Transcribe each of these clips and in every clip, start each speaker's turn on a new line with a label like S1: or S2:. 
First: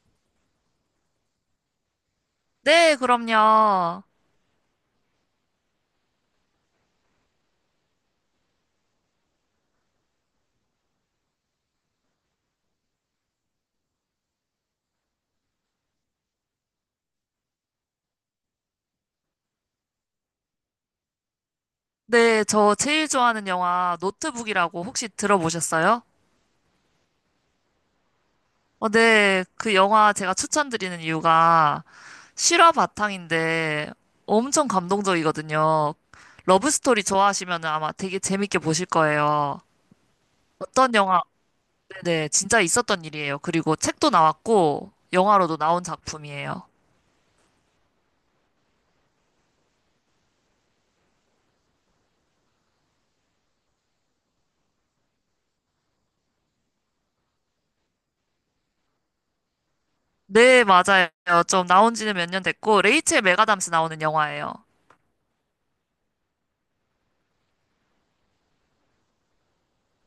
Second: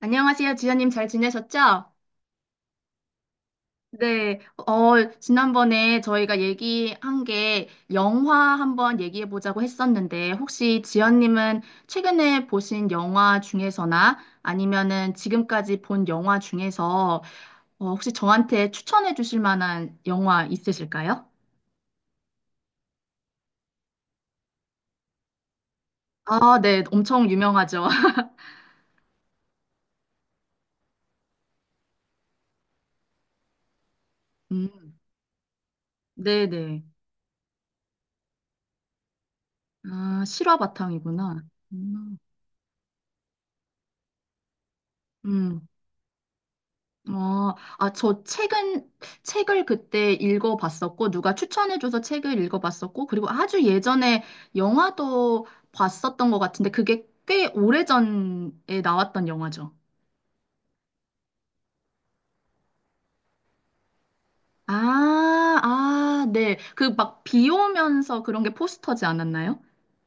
S1: 안녕하세요, 지연님 잘 지내셨죠?
S2: 네, 그럼요.
S1: 네, 어, 지난번에 저희가 얘기한 게 영화 한번 얘기해 보자고 했었는데, 혹시 지연님은 최근에 보신 영화 중에서나 아니면은 지금까지 본 영화 중에서 혹시 저한테 추천해 주실 만한 영화 있으실까요?
S2: 네, 저 제일 좋아하는 영화 노트북이라고 혹시 들어보셨어요?
S1: 아, 네, 엄청 유명하죠.
S2: 네, 그 영화 제가 추천드리는 이유가 실화 바탕인데 엄청
S1: 음,
S2: 감동적이거든요.
S1: 네네.
S2: 러브스토리 좋아하시면 아마 되게 재밌게 보실 거예요.
S1: 아, 실화
S2: 어떤 영화,
S1: 바탕이구나. 음,
S2: 네네, 진짜 있었던 일이에요. 그리고 책도 나왔고, 영화로도
S1: 음.
S2: 나온 작품이에요.
S1: 아, 아, 저 책은, 책을 그때 읽어봤었고, 누가 추천해줘서 책을 읽어봤었고, 그리고 아주 예전에 영화도 봤었던 것 같은데, 그게 꽤 오래전에 나왔던 영화죠.
S2: 네, 맞아요. 좀 나온 지는 몇 년 됐고, 레이첼 메가담스 나오는 영화예요.
S1: 아, 아, 네. 그 막 비 오면서 그런 게 포스터지 않았나요?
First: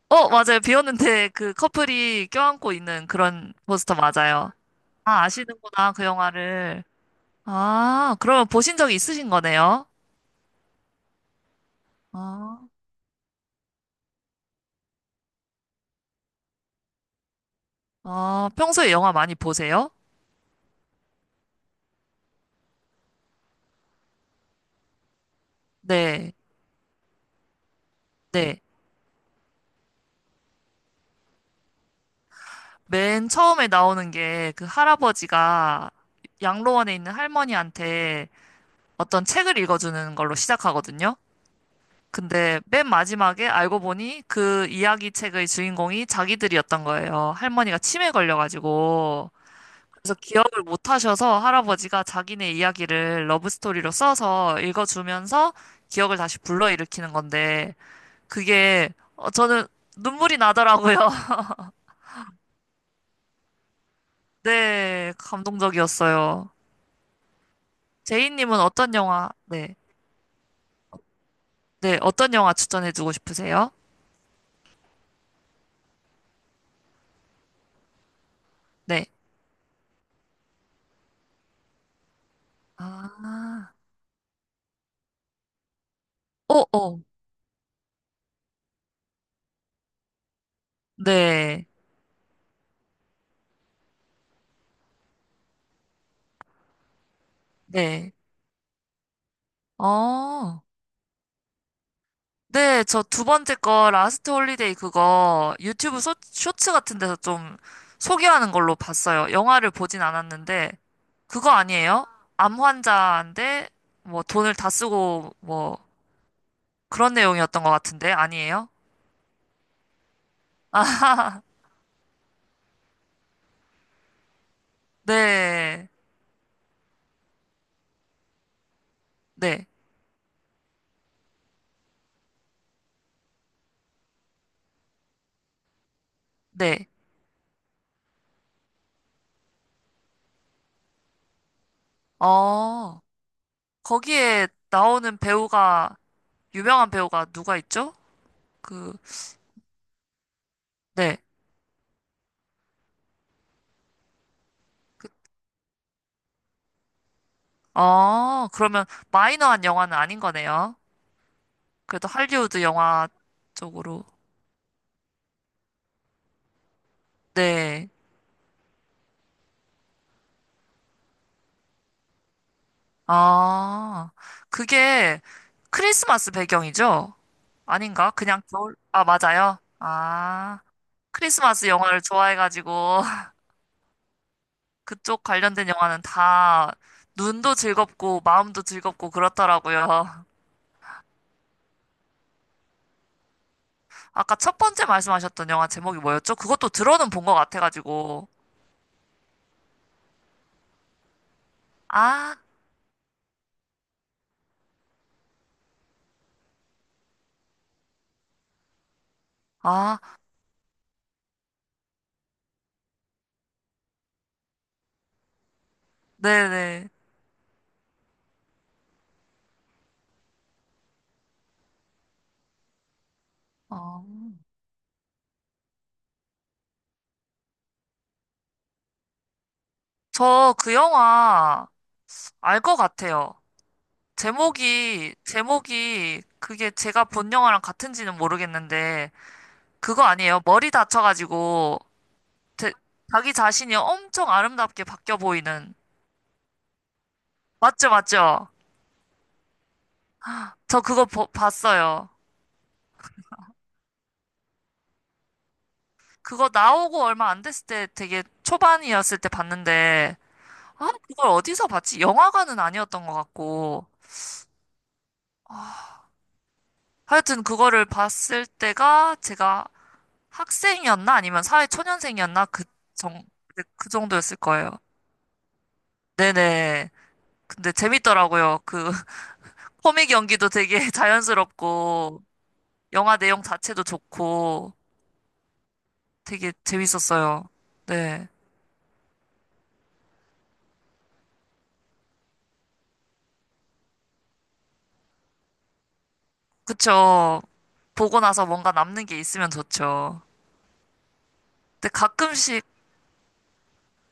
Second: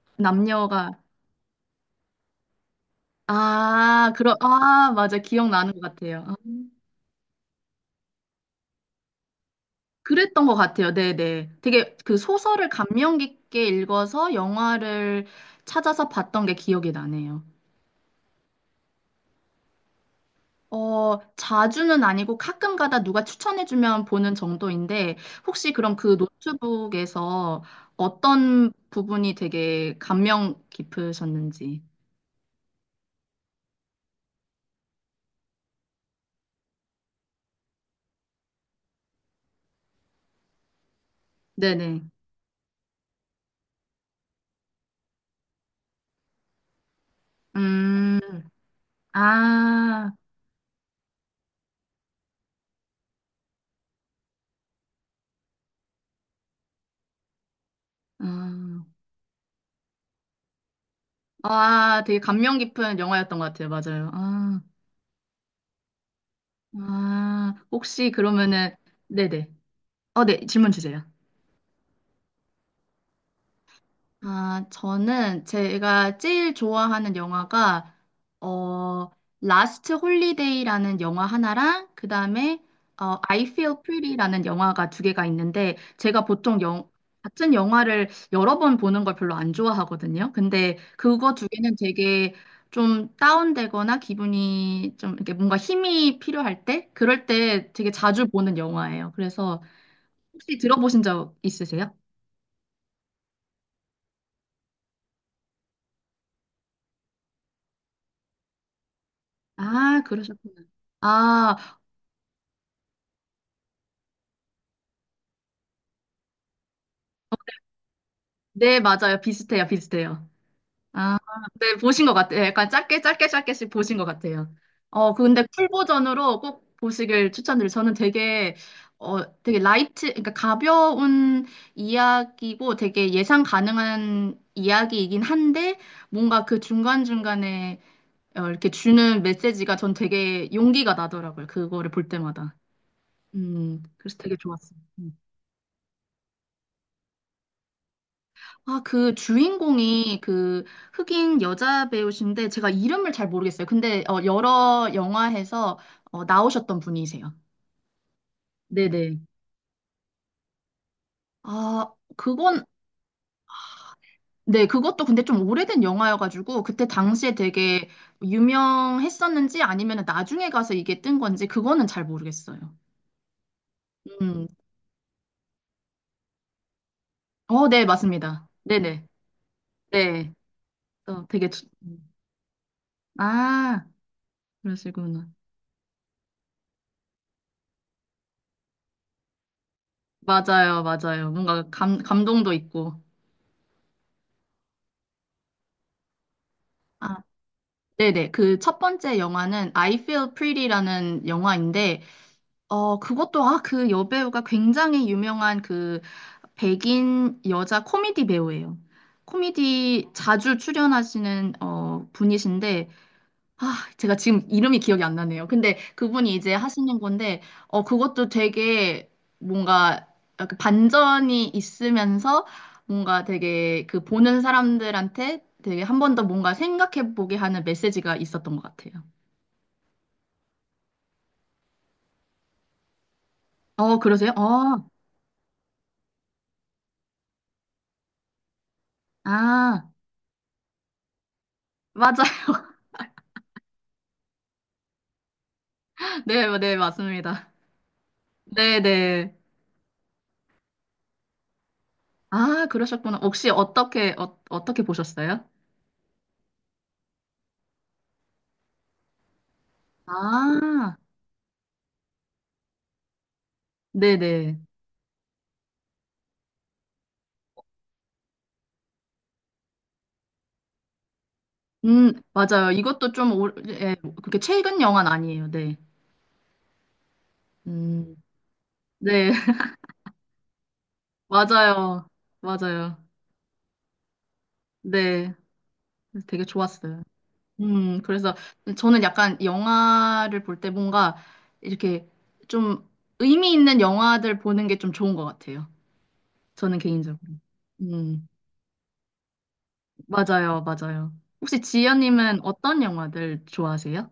S2: 맞아요. 비
S1: 남녀가.
S2: 오는데 그 커플이 껴안고 있는 그런 포스터
S1: 아, 그런,
S2: 맞아요.
S1: 아, 맞아.
S2: 아,
S1: 기억나는 것
S2: 아시는구나, 그
S1: 같아요. 아.
S2: 영화를. 아, 그러면 보신 적이 있으신 거네요?
S1: 그랬던 것 같아요. 네네. 되게 그
S2: 아,
S1: 소설을 감명 깊게 읽어서 영화를 찾아서 봤던 게 기억이 나네요.
S2: 아, 평소에 영화 많이 보세요?
S1: 어, 자주는 아니고 가끔 가다 누가 추천해주면 보는 정도인데, 혹시 그럼 그
S2: 네,
S1: 노트북에서
S2: 네.
S1: 어떤 부분이 되게 감명 깊으셨는지.
S2: 맨 처음에 나오는 게 그 할아버지가 양로원에 있는 할머니한테 어떤 책을 읽어주는 걸로 시작하거든요.
S1: 네네.
S2: 근데 맨 마지막에 알고 보니 그 이야기 책의 주인공이 자기들이었던 거예요. 할머니가 치매
S1: 음,
S2: 걸려가지고.
S1: 아,
S2: 그래서 기억을 못 하셔서 할아버지가 자기네 이야기를 러브스토리로 써서 읽어주면서 기억을 다시 불러일으키는 건데,
S1: 음,
S2: 그게, 저는 눈물이 나더라고요.
S1: 아, 되게 감명 깊은 영화였던 것 같아요. 맞아요. 아,
S2: 네, 감동적이었어요.
S1: 아, 혹시
S2: 제이님은
S1: 그러면은,
S2: 어떤 영화,
S1: 네네.
S2: 네,
S1: 네, 질문 주세요.
S2: 네, 어떤 영화 추천해주고 싶으세요?
S1: 아, 저는 제가 제일 좋아하는 영화가
S2: 네.
S1: 어 라스트 홀리데이라는 영화 하나랑 그다음에 I
S2: 아,
S1: Feel Pretty라는 영화가 두 개가 있는데 제가 보통
S2: 어,
S1: 영
S2: 어,
S1: 같은 영화를 여러 번 보는 걸 별로 안 좋아하거든요. 근데 그거 두
S2: 네,
S1: 개는 되게 좀 다운되거나 기분이 좀 이렇게 뭔가 힘이 필요할 때 그럴 때 되게
S2: 네.
S1: 자주 보는 영화예요. 그래서 혹시
S2: 어,
S1: 들어보신 적 있으세요?
S2: 네, 저 두 번째 거 라스트 홀리데이 그거 유튜브 쇼츠 같은 데서 좀 소개하는 걸로 봤어요. 영화를
S1: 아,
S2: 보진
S1: 그러셨구나.
S2: 않았는데 그거
S1: 아,
S2: 아니에요? 암 환자인데 뭐 돈을 다 쓰고 뭐 그런
S1: 어,
S2: 내용이었던 것 같은데 아니에요?
S1: 네, 맞아요. 비슷해요, 비슷해요. 아, 네, 보신 것 같아요. 약간 짧게씩 보신 것 같아요. 그 근데 풀
S2: 네,
S1: 버전으로 꼭 보시길 추천드려요. 저는 되게, 되게
S2: 네,
S1: 라이트, 그러니까 가벼운 이야기고 되게 예상 가능한 이야기이긴 한데, 뭔가 그
S2: 네.
S1: 중간중간에 이렇게 주는 메시지가 전 되게 용기가 나더라고요. 그거를 볼 때마다.
S2: 어,
S1: 그래서 되게
S2: 거기에
S1: 좋았어요.
S2: 나오는
S1: 음.
S2: 배우가 유명한 배우가 누가 있죠?
S1: 아,
S2: 그,
S1: 그 주인공이 그
S2: 네.
S1: 흑인 여자 배우신데 제가 이름을 잘 모르겠어요. 근데 여러 영화에서 나오셨던 분이세요.
S2: 어, 그러면
S1: 네네.
S2: 마이너한 영화는 아닌 거네요.
S1: 아,
S2: 그래도 할리우드
S1: 그건
S2: 영화 쪽으로.
S1: 네, 그것도 근데 좀 오래된 영화여가지고 그때 당시에 되게
S2: 네.
S1: 유명했었는지 아니면 나중에 가서 이게 뜬 건지 그거는 잘 모르겠어요.
S2: 아,
S1: 음,
S2: 그게 크리스마스 배경이죠?
S1: 어, 네,
S2: 아닌가?
S1: 맞습니다.
S2: 아,
S1: 네네,
S2: 맞아요.
S1: 네,
S2: 아,
S1: 어, 되게 주-
S2: 크리스마스 영화를
S1: 음.
S2: 좋아해가지고,
S1: 아,
S2: 그쪽
S1: 그러시구나.
S2: 관련된 영화는 다 눈도 즐겁고, 마음도 즐겁고, 그렇더라고요.
S1: 맞아요, 맞아요. 뭔가 감 감동도 있고.
S2: 아까 첫 번째 말씀하셨던 영화 제목이 뭐였죠? 그것도 들어는 본 것 같아가지고.
S1: 네네. 그 첫 번째 영화는 I Feel Pretty라는 영화인데,
S2: 아,
S1: 그것도, 아, 그 여배우가 굉장히 유명한 그 백인 여자 코미디 배우예요.
S2: 아,
S1: 코미디 자주 출연하시는, 분이신데, 아, 제가 지금 이름이 기억이 안 나네요. 근데 그분이 이제
S2: 네네.
S1: 하시는 건데, 그것도 되게 뭔가 약간 반전이 있으면서 뭔가 되게 그
S2: 어,
S1: 보는 사람들한테 되게 한 번 더 뭔가 생각해 보게 하는 메시지가 있었던 것 같아요.
S2: 저 그 영화 알 것 같아요.
S1: 어, 그러세요? 어,
S2: 제목이 그게 제가 본 영화랑 같은지는 모르겠는데,
S1: 아,
S2: 그거 아니에요. 머리 다쳐가지고,
S1: 맞아.
S2: 제- 자기 자신이 엄청 아름답게 바뀌어 보이는.
S1: 네, 네, 맞습니다.
S2: 맞죠, 맞죠?
S1: 네, 네.
S2: 저 그거 봤어요.
S1: 아, 그러셨구나. 혹시 어떻게, 어떻게 보셨어요?
S2: 그거 나오고 얼마 안 됐을 때 되게 초반이었을 때 봤는데, 아,
S1: 아,
S2: 그걸 어디서 봤지? 영화관은 아니었던 것 같고.
S1: 네네.
S2: 하여튼 그거를 봤을 때가 제가 학생이었나? 아니면 사회초년생이었나?
S1: 맞아요. 이것도
S2: 정,
S1: 좀, 오,
S2: 그
S1: 예,
S2: 정도였을
S1: 그렇게
S2: 거예요.
S1: 최근 영화는 아니에요. 네.
S2: 네네. 근데
S1: 음,
S2: 재밌더라고요. 그
S1: 네,
S2: 코믹 연기도 되게
S1: 맞아요.
S2: 자연스럽고
S1: 맞아요.
S2: 영화 내용 자체도 좋고
S1: 네. 그래서 되게
S2: 되게
S1: 좋았어요.
S2: 재밌었어요. 네.
S1: 그래서 저는 약간 영화를 볼 때 뭔가 이렇게 좀 의미 있는 영화들 보는 게 좀 좋은 것 같아요. 저는 개인적으로.
S2: 그쵸. 보고
S1: 음,
S2: 나서 뭔가 남는 게 있으면 좋죠.
S1: 맞아요. 맞아요. 혹시
S2: 근데
S1: 지연님은
S2: 가끔씩
S1: 어떤 영화들 좋아하세요?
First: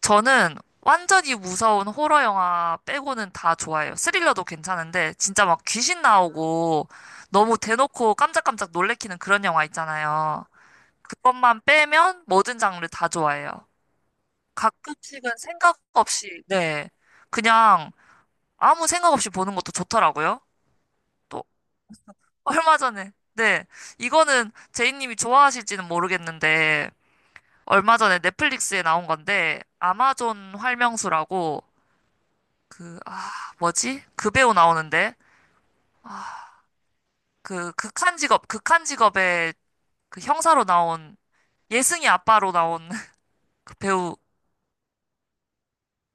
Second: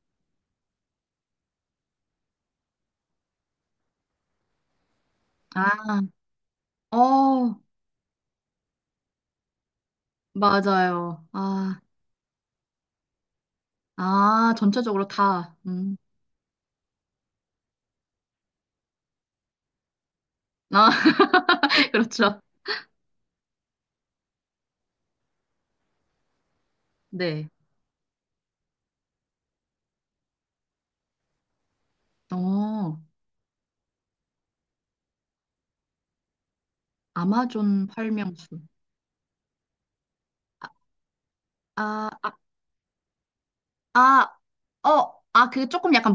S2: 저는 완전히 무서운 호러 영화 빼고는 다 좋아해요. 스릴러도 괜찮은데 진짜 막
S1: 아,
S2: 귀신 나오고 너무
S1: 어,
S2: 대놓고 깜짝깜짝 놀래키는 그런 영화 있잖아요.
S1: 맞아요.
S2: 그것만
S1: 아,
S2: 빼면 모든 장르 다 좋아해요.
S1: 아, 전체적으로
S2: 가끔씩은
S1: 다.
S2: 생각
S1: 음.
S2: 없이, 네. 그냥 아무 생각 없이 보는 것도 좋더라고요.
S1: 아,
S2: 또,
S1: 그렇죠.
S2: 얼마 전에, 네. 이거는 제이님이 좋아하실지는 모르겠는데,
S1: 네.
S2: 얼마 전에 넷플릭스에 나온 건데, 아마존 활명수라고,
S1: 어,
S2: 그, 아, 뭐지? 그 배우 나오는데,
S1: 아마존 활명수.
S2: 극한 직업의 그 형사로
S1: 아,
S2: 나온, 예승이
S1: 아,
S2: 아빠로 나온 그
S1: 아,
S2: 배우,
S1: 아, 어, 아, 그 조금 약간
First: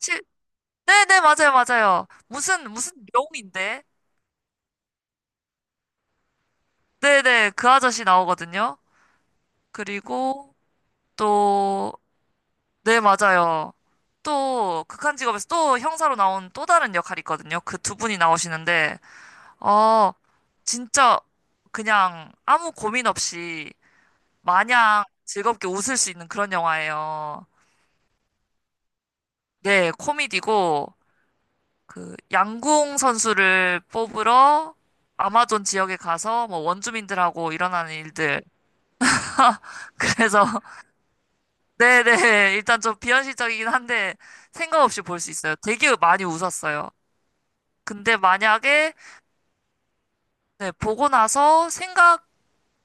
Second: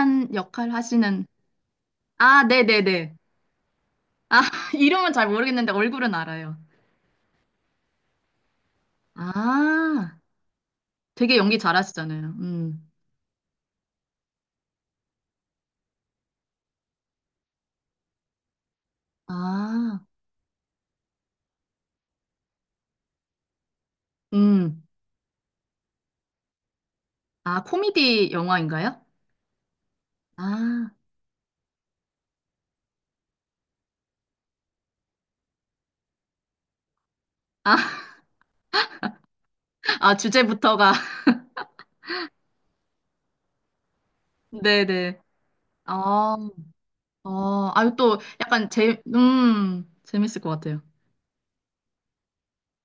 S2: 실,
S1: 역할
S2: 네네,
S1: 하시는.
S2: 맞아요, 맞아요.
S1: 아,
S2: 무슨
S1: 네네네.
S2: 명인데?
S1: 아, 이름은 잘 모르겠는데 얼굴은 알아요.
S2: 네네, 그 아저씨 나오거든요.
S1: 아,
S2: 그리고
S1: 되게 연기
S2: 또,
S1: 잘하시잖아요. 음.
S2: 네, 맞아요. 또, 극한 직업에서 또 형사로 나온 또 다른 역할이 있거든요. 그 두 분이 나오시는데,
S1: 아,
S2: 어, 진짜 그냥 아무 고민 없이
S1: 음.
S2: 마냥 즐겁게 웃을 수 있는 그런 영화예요.
S1: 아, 코미디 영화인가요?
S2: 네,
S1: 아,
S2: 코미디고, 그, 양궁 선수를 뽑으러 아마존 지역에 가서 뭐 원주민들하고 일어나는
S1: 아,
S2: 일들.
S1: 아,
S2: 그래서
S1: 주제부터가.
S2: 네네. 일단 좀 비현실적이긴 한데 생각 없이
S1: 네네.
S2: 볼 수 있어요. 되게 많이
S1: 어,
S2: 웃었어요.
S1: 어, 아유,
S2: 근데
S1: 또 약간
S2: 만약에
S1: 재밌을 것
S2: 네,
S1: 같아요.
S2: 보고 나서 생각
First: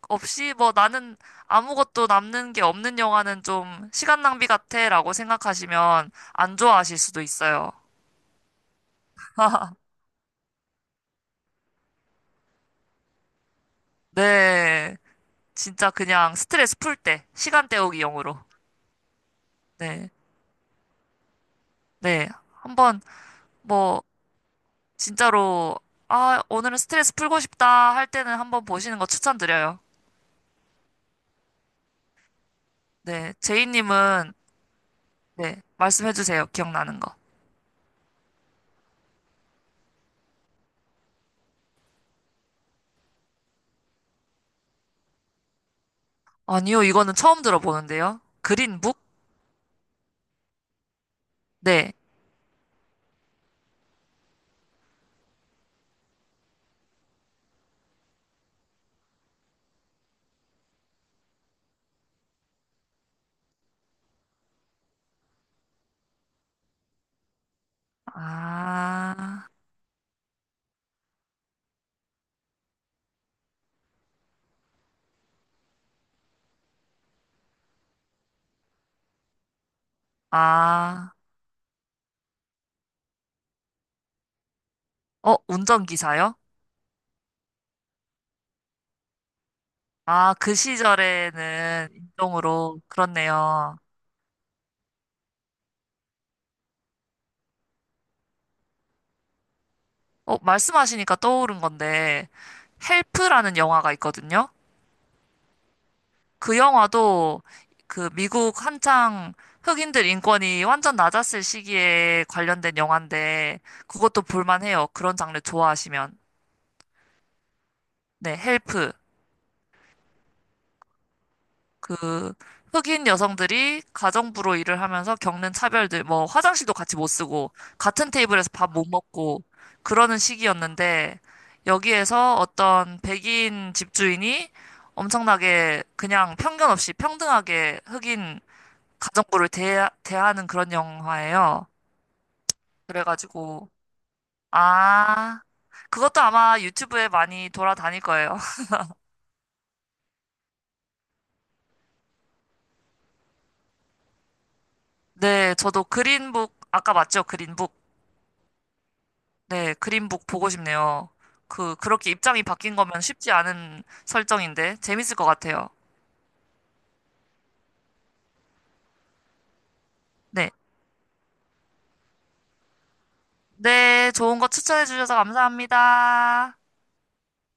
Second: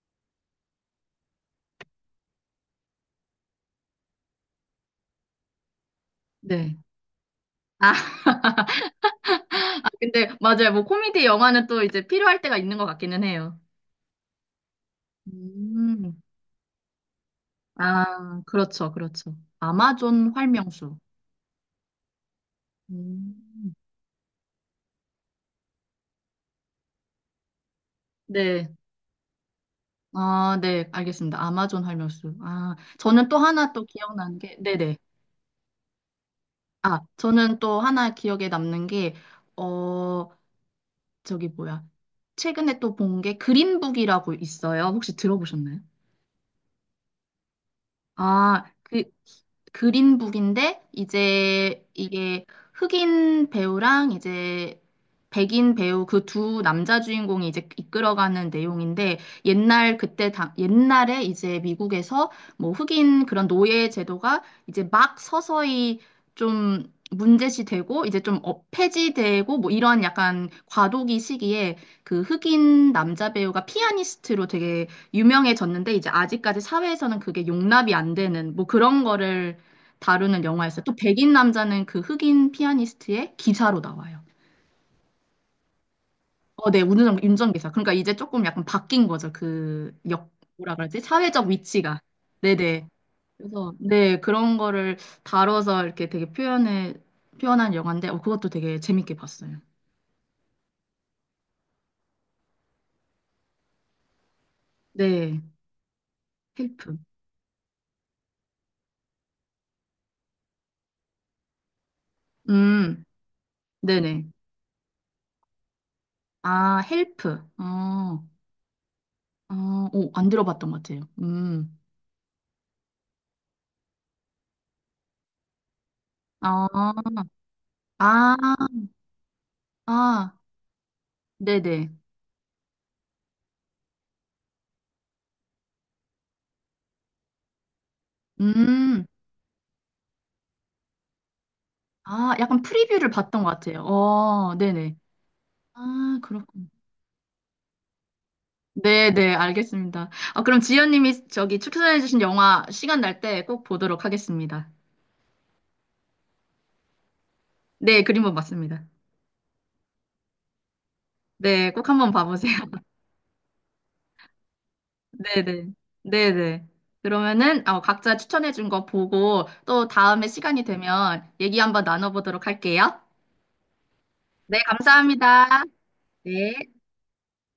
S2: 없이 뭐 나는 아무것도 남는 게 없는 영화는 좀 시간 낭비 같아라고 생각하시면 안
S1: 네.
S2: 좋아하실 수도 있어요.
S1: 아, 근데 맞아요. 뭐 코미디 영화는 또 이제 필요할 때가 있는 것 같기는 해요.
S2: 네. 진짜
S1: 음.
S2: 그냥 스트레스 풀 때, 시간 때우기 용으로.
S1: 아, 그렇죠, 그렇죠.
S2: 네.
S1: 아마존 활명수.
S2: 네. 한번
S1: 음.
S2: 뭐 진짜로 아, 오늘은 스트레스 풀고 싶다 할 때는 한번
S1: 네.
S2: 보시는 거 추천드려요.
S1: 아, 네, 알겠습니다. 아마존 활명수. 아, 저는
S2: 네,
S1: 또 하나 또
S2: 제이님은
S1: 기억나는 게, 네네.
S2: 네. 말씀해 주세요.
S1: 아,
S2: 기억나는 거.
S1: 저는 또 하나 기억에 남는 게, 어, 저기 뭐야. 최근에 또 본 게 그린북이라고 있어요. 혹시 들어보셨나요?
S2: 아니요, 이거는 처음 들어보는데요.
S1: 아,
S2: 그린북?
S1: 그, 그린북인데, 이제
S2: 네.
S1: 이게 흑인 배우랑 이제 백인 배우 그 두 남자 주인공이 이제 이끌어가는 내용인데, 옛날 그때, 당 옛날에 이제 미국에서 뭐 흑인 그런 노예 제도가 이제 막 서서히 좀 문제시 되고, 이제 좀
S2: 아,
S1: 폐지되고, 뭐 이런 약간 과도기 시기에 그 흑인 남자 배우가 피아니스트로 되게 유명해졌는데 이제 아직까지 사회에서는 그게 용납이 안 되는 뭐 그런 거를 다루는 영화였어요. 또
S2: 아,
S1: 백인 남자는 그 흑인 피아니스트의 기사로 나와요.
S2: 어, 운전기사요?
S1: 어, 네, 운전기사. 그러니까 이제 조금 약간 바뀐 거죠. 그 역,
S2: 아, 그
S1: 뭐라 그러지? 사회적
S2: 시절에는
S1: 위치가.
S2: 인종으로,
S1: 네네. 그래서,
S2: 그렇네요.
S1: 네, 그런 거를 다뤄서 이렇게 되게 표현한 영화인데, 그것도 되게 재밌게 봤어요.
S2: 어, 말씀하시니까 떠오른 건데, 헬프라는 영화가 있거든요.
S1: 네,
S2: 그
S1: 헬프.
S2: 영화도 그 미국 한창 흑인들 인권이 완전 낮았을 시기에 관련된
S1: 음,
S2: 영화인데, 그것도
S1: 네네.
S2: 볼만해요. 그런 장르 좋아하시면.
S1: 아, 헬프. 어,
S2: 네, 헬프.
S1: 어, 오, 안 들어봤던 것 같아요. 음.
S2: 그 흑인 여성들이 가정부로 일을 하면서 겪는 차별들, 뭐
S1: 아,
S2: 화장실도 같이 못 쓰고 같은
S1: 아,
S2: 테이블에서 밥 못 먹고 그러는
S1: 아,
S2: 시기였는데
S1: 네네.
S2: 여기에서 어떤 백인 집주인이 엄청나게 그냥 편견 없이 평등하게 흑인
S1: 음,
S2: 가정부를 대하는 그런 영화예요.
S1: 아, 약간 프리뷰를 봤던 것
S2: 그래가지고
S1: 같아요. 어, 네네.
S2: 아
S1: 아,
S2: 그것도 아마
S1: 그렇군.
S2: 유튜브에 많이 돌아다닐 거예요.
S1: 네네, 알겠습니다. 아, 그럼 지연님이 저기 추천해주신 영화 시간 날 때 꼭 보도록 하겠습니다.
S2: 네, 저도 그린북 아까 맞죠? 그린북.
S1: 네, 그림은 맞습니다.
S2: 네, 그린북 보고 싶네요.
S1: 네, 꼭
S2: 그렇게
S1: 한번
S2: 입장이
S1: 봐보세요.
S2: 바뀐 거면 쉽지 않은 설정인데, 재밌을 것 같아요.
S1: 네네. 네네. 그러면은, 각자 추천해준 거 보고 또 다음에
S2: 네.
S1: 시간이 되면 얘기 한번 나눠보도록 할게요.
S2: 네, 좋은 거
S1: 네,
S2: 추천해 주셔서
S1: 감사합니다.
S2: 감사합니다.
S1: 네.